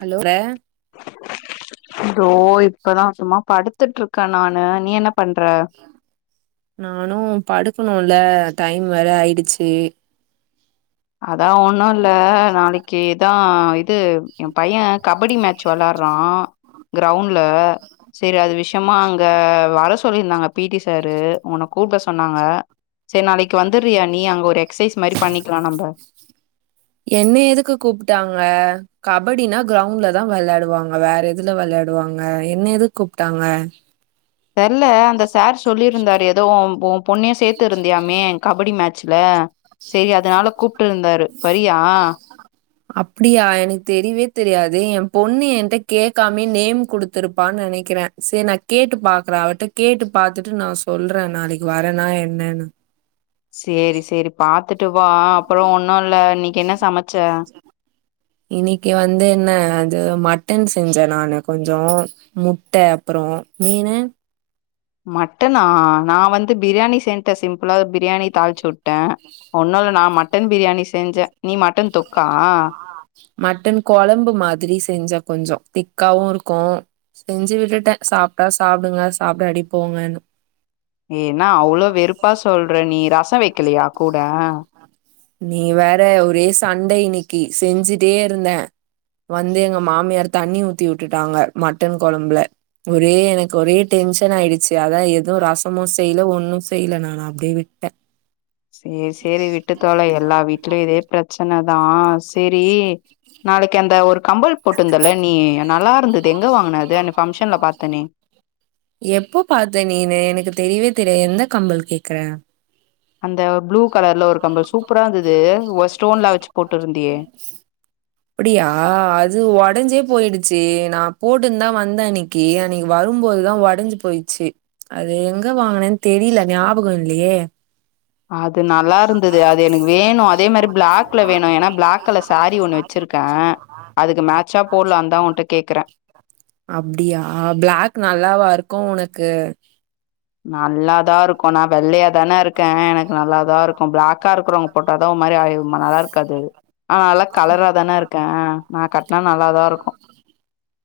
Hello இதோ இப்பதா சும்மா படுத்துட்டு இருக்க நானு நீ என்ன பண்ற நானு படுக்கணுல டைம் வேற ஆயிடுச்சு அதா ஒன்னு இல்ல நாளைக்கி இதா இது எ பைய கபடி மேட்ச் வேளாடுற க்ரோண்ட்ல சேரி அது விஷ்யமா அங்க வர சொல்லிருந்தாங்க பிட்டி சாரு உன்ன கூப்ட சொன்னாங்க சேரி நாளைக்கு வந்துறியா நீ அங்க ஒரு எக்சேஸ் மாரி பண்ணிக்கலா நம்ப என்ன எதுக்கு கூப்ட்டாங்க கபடினா கிரௌண்ட்லதா வேளாயாடுவாங்க வேற எதுல வேளாயாடுவாங்க என்ன எது கூப்ட்டாங்க தெர்ல அந்த சார் சொல்லியிருந்தாரு ஏதோ ஓ ஓ பொண்ணேயு சேத்து இருந்தியாமே கபடி மேச்சல செரி அதனால கூப்டு இருந்தாரு வரியா அப்டியா எனக்கு தெரியவே தெரியாதே எ பொண்ணு என்ட கேட்காமே நேம் குடுத்துருப்பானு நெனைக்கிறே செரி நா கேட்டு பாக்றே அவட்ட கேட்டு பாத்துட்டு நா சொல்றே நாளைக்கி வரேன்னா என்னன்னு சேரி சேரி பாத்துட்டு வா அப்றோ ஒன்னு இல்ல இன்னைக்கி என்ன சமச்ச இன்னைக்கு வந்து என்ன அது மட்டன் செஞ்சே நானு கொஞ்சோ முட்ட அப்றோ மீனு மட்டனா நா வந்து பிரியாணி சென்டே சிம்பிளா பிரியாணி தாளிச்சுட்டே ஒன்னுல்ல நா மட்டன் பிரியாணி செஞ்சேன் நீ மட்டன் தொக்கா மட்டன் குழம்பு மாதிரி செஞ்சே கொஞ்சோ திக்காவு இருக்கு செஞ்சு விட்டுட்டே சாப்ட்டா சாப்டுங்க சாப்டாட்டி போங்கன்னு ஏ என்ன அவ்ளோ வெறுப்பா சொல்ற நீ ரசோ வைக்கலையா கூட நீ வேற ஒரே சண்ட இன்னிக்கி செஞ்சுட்டே இருந்தே வந்து எங்க மாமியார் தண்ணி ஊத்தி விட்டுட்டாங்க மட்டன் குழம்ல ஒரே எனக்கு ஒரே டென்ஷன் ஆயிடுச்சு அதா எதுவு ரசமு செய்ல ஒண்ணு செய்ல நா அப்டியே விட்டே சேர் சேரி விட்டு தொல எல்லா வீட்லயு இதே பிரச்சனதா சேரி நாளைக்கு அந்த ஒரு கம்பல் போட்ருந்தல்ல நீ நல்லா இருந்தது எங்க வாங்னது அது ஃபங்க்ஷன்ல பாத்தனே எப்ப பாத்த நீனு எனக்கு தெரியவே தெரிய எந்த கம்பல் கேக்ற அந்த ப்ளூ கலர்ல ஒரு கம்பல் சூப்பரா இருந்தது ஒரு ஸ்டோன்ல வச்சு போட்ருந்தியே அப்டியா அது உடஞ்சே போயிடுச்சு நா போட்டுந்தா வந்தேனக் கி அன்னைக்கி வரும்போதுதா உடஞ்சு போயிச்சு அது எங்க வாங்கனேன்னு தெரியல ஞாபகம் இல்லையே அது நல்லா இருந்தது அது எனக்கு வேணு அதே மாதிரி பிளாக்ல வேணு ஏனா பிளாக் கலர் சாரி ஒண்ணு வச்சிருக் கே அதுக்கு மேச்சா போட்லா தா உன்ட கேக்கிறே அப்டியா பிளாக் நல்லாவா இருக்கு உனக்கு நல்லாதா இருக் கு நா வெள்ளையா தானே இருக்கே எனக்கு நல்லாதாருக்கு பிளாக்கா இருக்குறவங்க போட்டாதா ஒரு மாதிரி ஆய நல்லா இருக்காது ஆ நா நல்லா கலரா தானே இருக்கே நா கட்னா நல்லாதா இருக்கு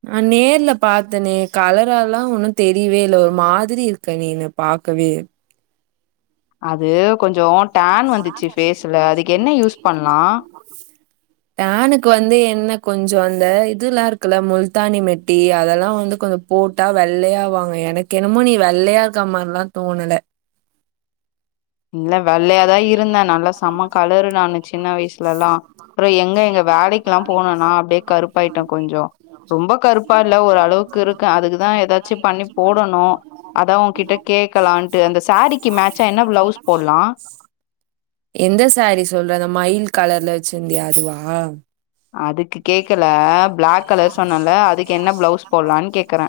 நா நேர்ல பாத்தேனே கலராலா ஒன்னு தெரியவே இல்ல ஒரு மாதிரி இருக்க நீனு பாக்கவே அது கொஞ்சோ டேன் வந்துச்சு ஃபேஸ்ல அதுக்கு என்ன யூஸ் பண்லா [inaudible] டேனுக்கு வந்து என்ன கொஞ்சோ அந்த இதுல்லா இருக்குல்ல முல்தானி மெட்டி அதல்லா வந்து கொஞ்சோ போட்டா வெள்ளையா அவாங்க எனக்கு என்னமோ நீ வெள்ளையா இருக்க மார்ல்லா தோணல இல்ல வெள்ளையாதா இருந்த நல்லா செம்ம கலரு நானு சின்ன வயசுலலா அப்றோ எங்க இங்க வேலைக் குலா போனனா அப்டே கருப்பாயிட்ட கொஞ்சோ ரொம்ப கருப்பா இல்ல ஒரு அளவுக்கு இருக்க அதுக்குதா ஏதா ச்சு பண்ணி போடனு அதா உன்கிட்ட கேக்கலான்ட்டு அந்த சாரிக்கு மேச்சா என்ன பிளவுஸ் போடுலா எந்த சாரி சொல்ற அந்த மயில் கலர்ல வச்சிருந்தியே அதுவா அதுக்கு கேக்கல பிளாக் கலர் சொன்னன்ல அதுக்கு என்ன பிளவுஸ் போடலானு கேக்கற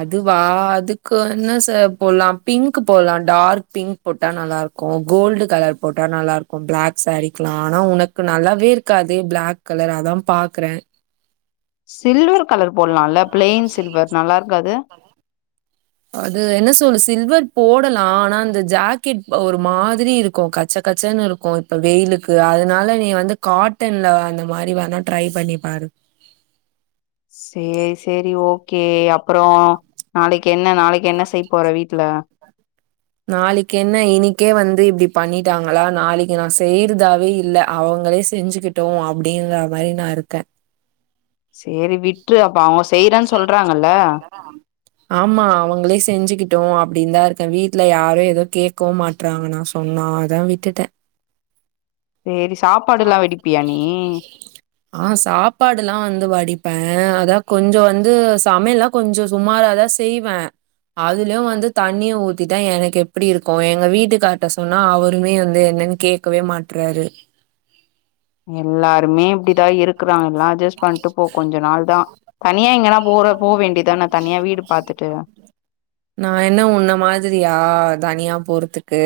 அதுவா அதுக்கு வந்து ச போடுலா பிங்க் போலா டார்க் பிங்க் போட்டா நல்லா இருக்கு கோல்டு கலர் போட்டா நல்லா இருக்கு பிளாக் சாரீக்குலா ஆனா உனக் கு நல்லாவே இருக்காதே பிளாக் கலர் அதா பாக்குற சில்வர் கலர் போட்லால பிளைன் சில்வர் நல்லா இருக்காது அது என்ன சொல்லு சில்வர் போடலா ஆனா இந்த ஜாக்கெட் ஒரு மாதிரி இருக்கு கச்ச கச்சன்னு இரு க்கு இப்ப வெயிலுக்கு அதனால நீ வந்து காட்டன்ல அந்த மாரி வேணா ட்ரை பண்ணி பாரு சேரி சேரி ஓகே அப்றோ நாளைக்கு என்ன நாளைக்கு என்ன செய் போற வீட்ல நாளைக்கு என்ன இன்னிக்கே வந்து இப்டி பண்ணிட்டாங்களா நாளைக்கு நா செய்றதாவே இல்ல அவுங்களே செஞ்சு கிட்டு அப்டின்ற மாரி நா இருக்க சேரி விட்று அப்ப அவுங்க செய்யறேன்னு சொல்றாங்கல்ல ஆமா அவங்களே செஞ்சுக்கிட்டு அப்டின்னு தா இருக்க வீ ட்ல யாரு எது கேட்கவும் மாட்டறாங்க நா சொன்னா அதா விட்டுட்ட சேரி சாப்பாடுலா வெடிப்பிய நீ ஆ சாப்பாடுலா வந்து வடிப்ப அதா கொஞ்சோ வந்து சமையல்லா கொஞ்சோ சுமாரா தா செய்வ அதுலயு வந்து தண்ணிய ஊத் திட்டா எனக்கு எப்டி இருக்கு எங்க வீட்டுக்கார்ட்ட சொன்னா அவருமே வந்து என்னன்னு கேட்கவே மாட்றாரு எல்லாருமே இப்டிதா இருக்குறாங்கலா அட்ஜஸ்ட் பண்ட்டு போ கொஞ்ச நாள் தா தனியா எங்கன்னா போற போ வேண்டியதான தனியா வீடு பாத்துட்டு நா என்ன உன்ன மாதிரியா தனியா போறதுக்கு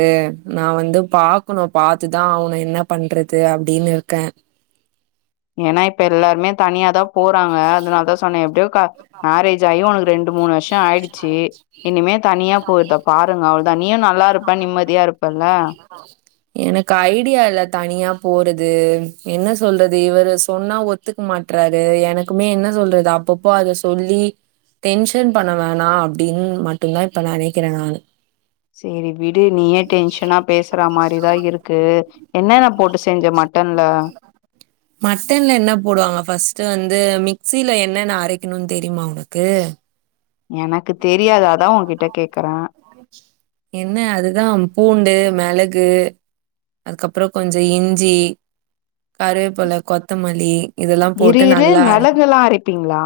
நா வந்து பாக் கனு பாத்துதா அவனு என்ன பண்றது அப்டின்னு இருக்க ஏனா இப்ப எல்லாருமே தனியா தா போறாங்க அதனால தா சொன்ன எப்டியோ மேரேஜ் ஆயி உனக்கு ரெண்டு மூணு வருஷோ ஆயிடுச்சு இனிமே தனியா போய்டு பாருங்க அவ்வுளோதா நீயு நல்லா இருப்ப நிம்மதியா இருப்பல்ல ஆ எனக்கு ஐடியா இல்ல தனியா போறது என்ன சொல்றது இவர்ரு சொன்னா ஒத் துக்கு மாட்டுறாரு எனக்குமே என்ன சொல்றது அப்பப் போ அத சொல்லி டென்ஷன் பண்ண வேணா அப்டின் மட்டுதா இப்ப நனைக்கிற நானு சேரி விடு நீயே டென்ஷனா பேசுற மாரிதா இருக்கு என்னன போட்டு செஞ்ச மட்டன்ல ஆ மட்டனல என்ன போடுவாங்க ஃபஸ்ட்டு வந்து மிக்சில என்னென்ன அரைக்கணும்னு தெரியுமா உனக்கு எனக்கு தெரியாது அதா உன்கிட்ட கேக்கற என்ன அதுதா பூண்டு மெளகு அதுக்கப்புறோ கொஞ்ச இஞ்சி கருவேப்பல கொத்தமல்லி இதெல்லாம் போட்டு இருஇரு நல்லா அரை மெளகுல்லா அரைப்பீங்களா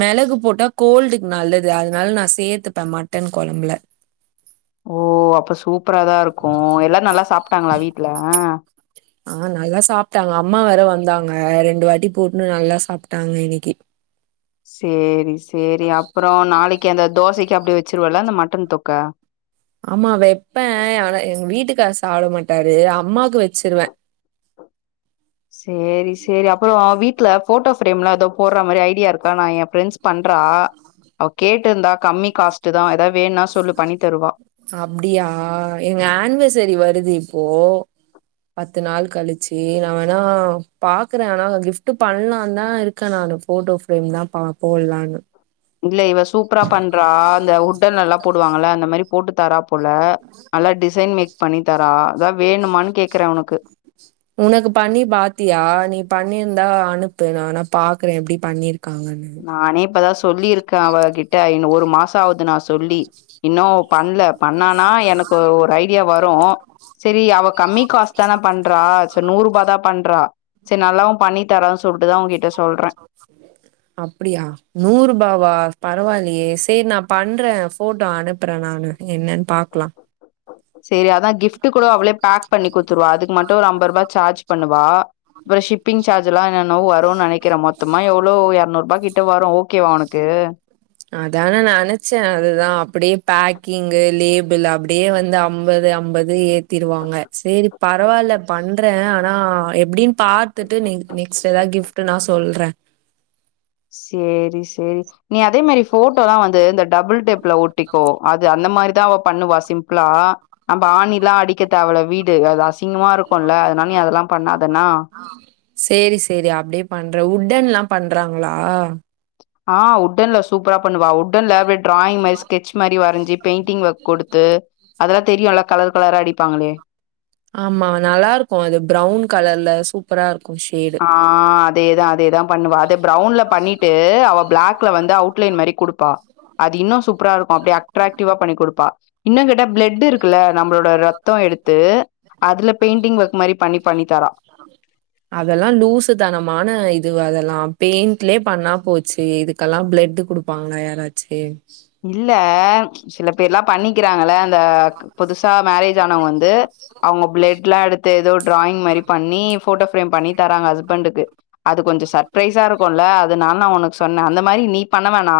மெளகு போட்டா கோல்டுக்கு நல்லது அதனால நா சேத்துப்ப மட்டன் கொழம்புல ஓ அப்ப சூப்பரா தா இருக்கு எல்லா நல்லா சாப்ட்டாங்களா வீட்ல ஆ நல்லா சாப்ட்டாங்க அம்மா வேர வந்தாங்க ரெண்டு வாட்டி போட்டுன்னு நல்லா சாப்ட்டாங்க இன்னிக்கு சேரி சேரி அப்புறோ நாளைக்கு அந்த தோசைக்கு அப்டே வச்சுருவல அந்த மட்டன் தொக்க ஆமா வெப்பே ஆனா எங்க வீட்டு கார் சாப்ட மாட்டாரு அம்மாக்கு வெச்சிருவே சேரி சேரி அப்றோ வீட்ல ஃபோட்டோ ஃப்ரேம்லா எதோ போட்ற மாரி ஐடியா இருக்கா நா எ ஃப்ரெண்ட்ஸ் பண்றா அவ கேட்டுருந்தா கம்மி காஸ்ட்டு தா எதா வேண்ணா சொல்லு பண்ணி தருவா அப்டியா எங்க ஆன்வர்சரி வருது இப்போ பத்து நாள் கழிச்சு நா வேணா பாக்கறே ஆனா கிஃப்ட்டு பண்ணலாந்தா இருக் க நானு ஃபோட்டோ ஃப்ரேம் தா பாப்போ எல்லானு இல்ல இவ சூப்பரா பண்றா அந்த உட்டனெல்லா போடுவாங்கல்ல அந்த மாரி போட்டு தரா போல நல்லா டிசைன் மேக் பண்ணி தரா அதா வேணுமான் கேக்கறே உனக்கு உனக்கு பண்ணி பாத்தியா நீ பண்ணிருந்தா அனுப்பு நா வேணா பாக்கறே எப்டி பண்ணிருக்காங்கன்னு நானே இப்ப தா சொல்லிருக்க அவகிட்ட இன்னு ஒரு மாசோ ஆவுது நா சொல்லி இன்னு பண்ல பண்ணானா எனக்கு ஒரு ஐடியா வரு செரி அவ கம்மி காஸ்ட் தான பண்றா ச நூர்ருபா தா பண்றா செரி நல்லாவு பண்ணி தரா சொல்ட்டு தா உங்கிட்ட சொல்றே அப்டியா நூர்ருபாவா பரவால்லயே சேர் நா பண் ற ஃபோட்டோ அனுப்புற நானு என்னன் பாக்கலா சேரி அதா கிஃப்ட்டு கூட அவளே பேக் பண்ணி குத்துருவா அதுக்கு மட்டு ஒரு அம்பர்ருபா சார்ஜ் பண்ணுவா பறோ ஷிப்பிங் சார்ஜெல்லா என்னவோ வரு நெனைக்கறே மொத்தமா எவ்ளோ எர்நூர்பா கிட் ட வரு ஓகேவா உனக்கு அதா நா நெனச்சே அது தா அப்டியே பேக்கிங்கு, லேபிள் அப் டியே வந்து அம்பது அம்பது ஏத்திருவாங்க சேரி பரவால்ல பண்ற ஆனா எப்டி பாத்துட்டு நெங் நெக்ஸ்ட் எதாத் கிஃப்ட்டுனா சொல்றே சேரி சேரி நீ அதே மாரி ஃபோட்டோல்லா வந்து இந்த டபுள் டேப் ல ஒட்டிக்கோ அது அந்த மாரி தா அவ பண்ணுவா சிம்ப்புளா நம்ப ஆணிலா அடிக்க தேவல்ல வீடு அது அசிங்கமா இருக்குல்ல அதுனால் நீ அதெல்லா பண்ணாதென்னா சேரி சேரி அப்டியே பண்ற உட்டன்லா பண்றாங்ளா? ஆ உட்டன்ல சூப்பரா பண்ணுவா உட் டன்ல அப்டியே டிராயிங் மாரி ஸ்கெட்ச் மாரி வரஞ்சி பெயிண்டிங் ஒர்க் குடுத்து அதல்லா தெரியுல்ல கலர் கலரா அடிப்பாங்களே ஆமா நல்லாருக்கு அது ப்ரவுன் கலர்ல சூப் பரா இருக்கு ஷேட் ஆ அதே தா அதே தா பண்ணுவா அத ப்ரவுன்ல பண்ணிட்டு அவ பிளாக்ல வந்து அவு ட் லைன் மாரி குடுப்பா அது இன்னு சூப்பரா இருக்கு அப்டியே அட்ராக்டிவா பண்ணி குடுப்பா இன்னு கேட்டா ப்ளெட் இருக்குல்ல நம்ளோட ரத்தோ எடுத்து அதுல பெயிண்டிங் ஒர்க் மாரி பண்ணி பண்ணி தரா அதெல்லா லூஸு தனமான இது அதெல்லா பெயிண்ட்லே பண்ணா போச்சி இதுக்கெல்லா ப்ளெட்டு குடு ப்பாங்களா யாராச்சி இல்ல சில பேர்ல்லா பண்ணிக்கிறாங்கல்ல அந்த புதுசா மேரேஜ் ஆனவங் வந்து அவுங்க ப்ளெட்லா எடு த்து எதோ ட்ராயிங் மாரி பண்ணி ஃபோட்டோ ஃப்ரேம் பண்ணி தராங்க ஹஸ்பண்டுக்கு அது கொஞ்சோ சர்ப்ரைஸா இருக்குல்ல அதுனால் நா உனக் சொன்னே அந்த மாரி நீ பண்ண வேணா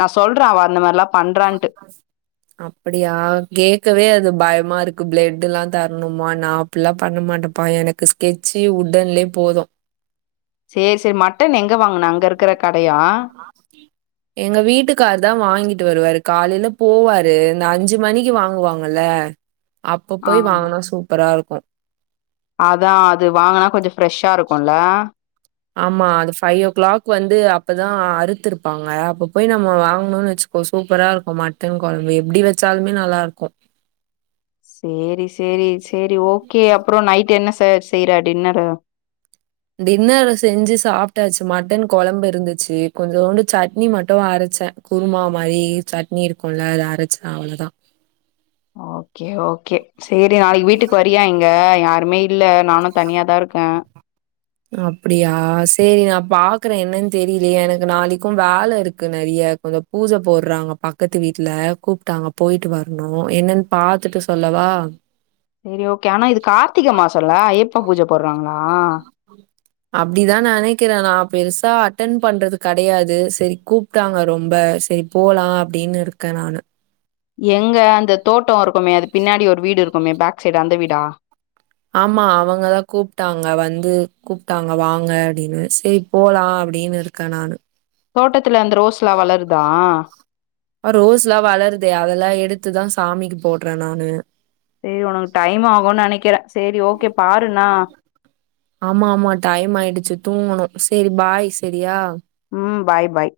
நா சொல் ற அவ அந்த மார்லா [inaudible] பண்றா [inaudible] ஆ அப்டியா கேக்கவே அது பயமாருக்கு ப்ளெட்டு்ல்லா தர்ணுமா நா அப்பிட்லா பண்ண மாட்டப்பா எனக்கு ஸ்கெட்சி உட்டன்லே போது சேரி சேரி மட்டன் எங்க வாங்ன அங்க இருக்கற கடையா ஆி [inaudible] எங்க வீட்டுக்கார் தா வாங்கிட் டு வருவாரு காலைல போவாரு இந்த அஞ்சு மணிக்கு வாங்வாங்கல்ல அப்ப போய் ஆமா. வாங்னா சூப்பரா இருக்கு அதா அது வாங்கனா கொஞ்ச ஃப்ரெஷ்ஷா இருக்குல்ல ஆமா அது ஃபைவ் ஓ கிளாக் வந்து அப்பதா அறுத்துருப்பாங்க அப்ப போய் நம்ம வாங்கணும்னு வச்சுக் இப்ப சூப்பரா இருக்கு மட்டன் கொழம்பு எப்டி வச்சாலுமே நல்லா இருக்கு சேரி சேரி சேரி ஓகே அப்புற நைட் என்ன ச செய்யற டின்னரு டின்னரு செஞ்சு சாப்டாச்சு மட்டன் கொழம்பு இருந்துச்சு கொஞ்சோண்டு சட்னி மட்டு அரச்செ குருமா மாரி சட்னி இருக்குல்ல அத அரச்செ அவ்ளோதா ஓகே ஓகே சேரி நாளைக்கு வீட்டுக்கு வரியா இங்க யாருமே இல்ல நானு தனியாதா இருக்கே அப்டியா சேரி நா பாக்குறே என்னன் தெரிலியே எனக்கு நாளைக்கும் வேல இருக்கு நெரியா பூஜ போட்றாங்க பக்கத்து வீட்ல கூப்ட்டாங்க போய்ட்டு வரணு என்னன் பாத்துட்டு சொல்லவா சேரி ஓகே ஆனா இது கார்த்திக மாசொல்ல ஐயப்ப பூஜ போட்றாங்களா அப்டிதா நெனக்கிறே நா பெருசா அட்டன் பண்றது கெடையாது சரி கூப்ட் டாங்க ரொம்ப சரி போலா அப்டின்னு இருக்கன் நானு எங்க அந்த தோட்ட இருக்குமே அது பின்னாடி ஒரு வீடு இருக்குமே பேக் சைடு அந்த வீடா ஆமா அவங்கதா கூப்ட்டாங்க வந்து கூப்ட்டாங்க வாங்க அப்டினு சேரி போலா அப்டினு கனானு தோட்டத்துல அந்த ரோஸ்லாம் வளருதா ரோஸ்லா வளருது அதெல்லா எடுத்துதா சாமிக்கு போட்ற நானு சேரி ஒனக்கு டைம் ஆகும் நெனைக்கிறே சேரி ஓகே பாருண்ணா ஆமா ஆமா டைம் ஆயிடுச்சு தூங்கணு சரி பாய் செரியா ம் பாய் பாய்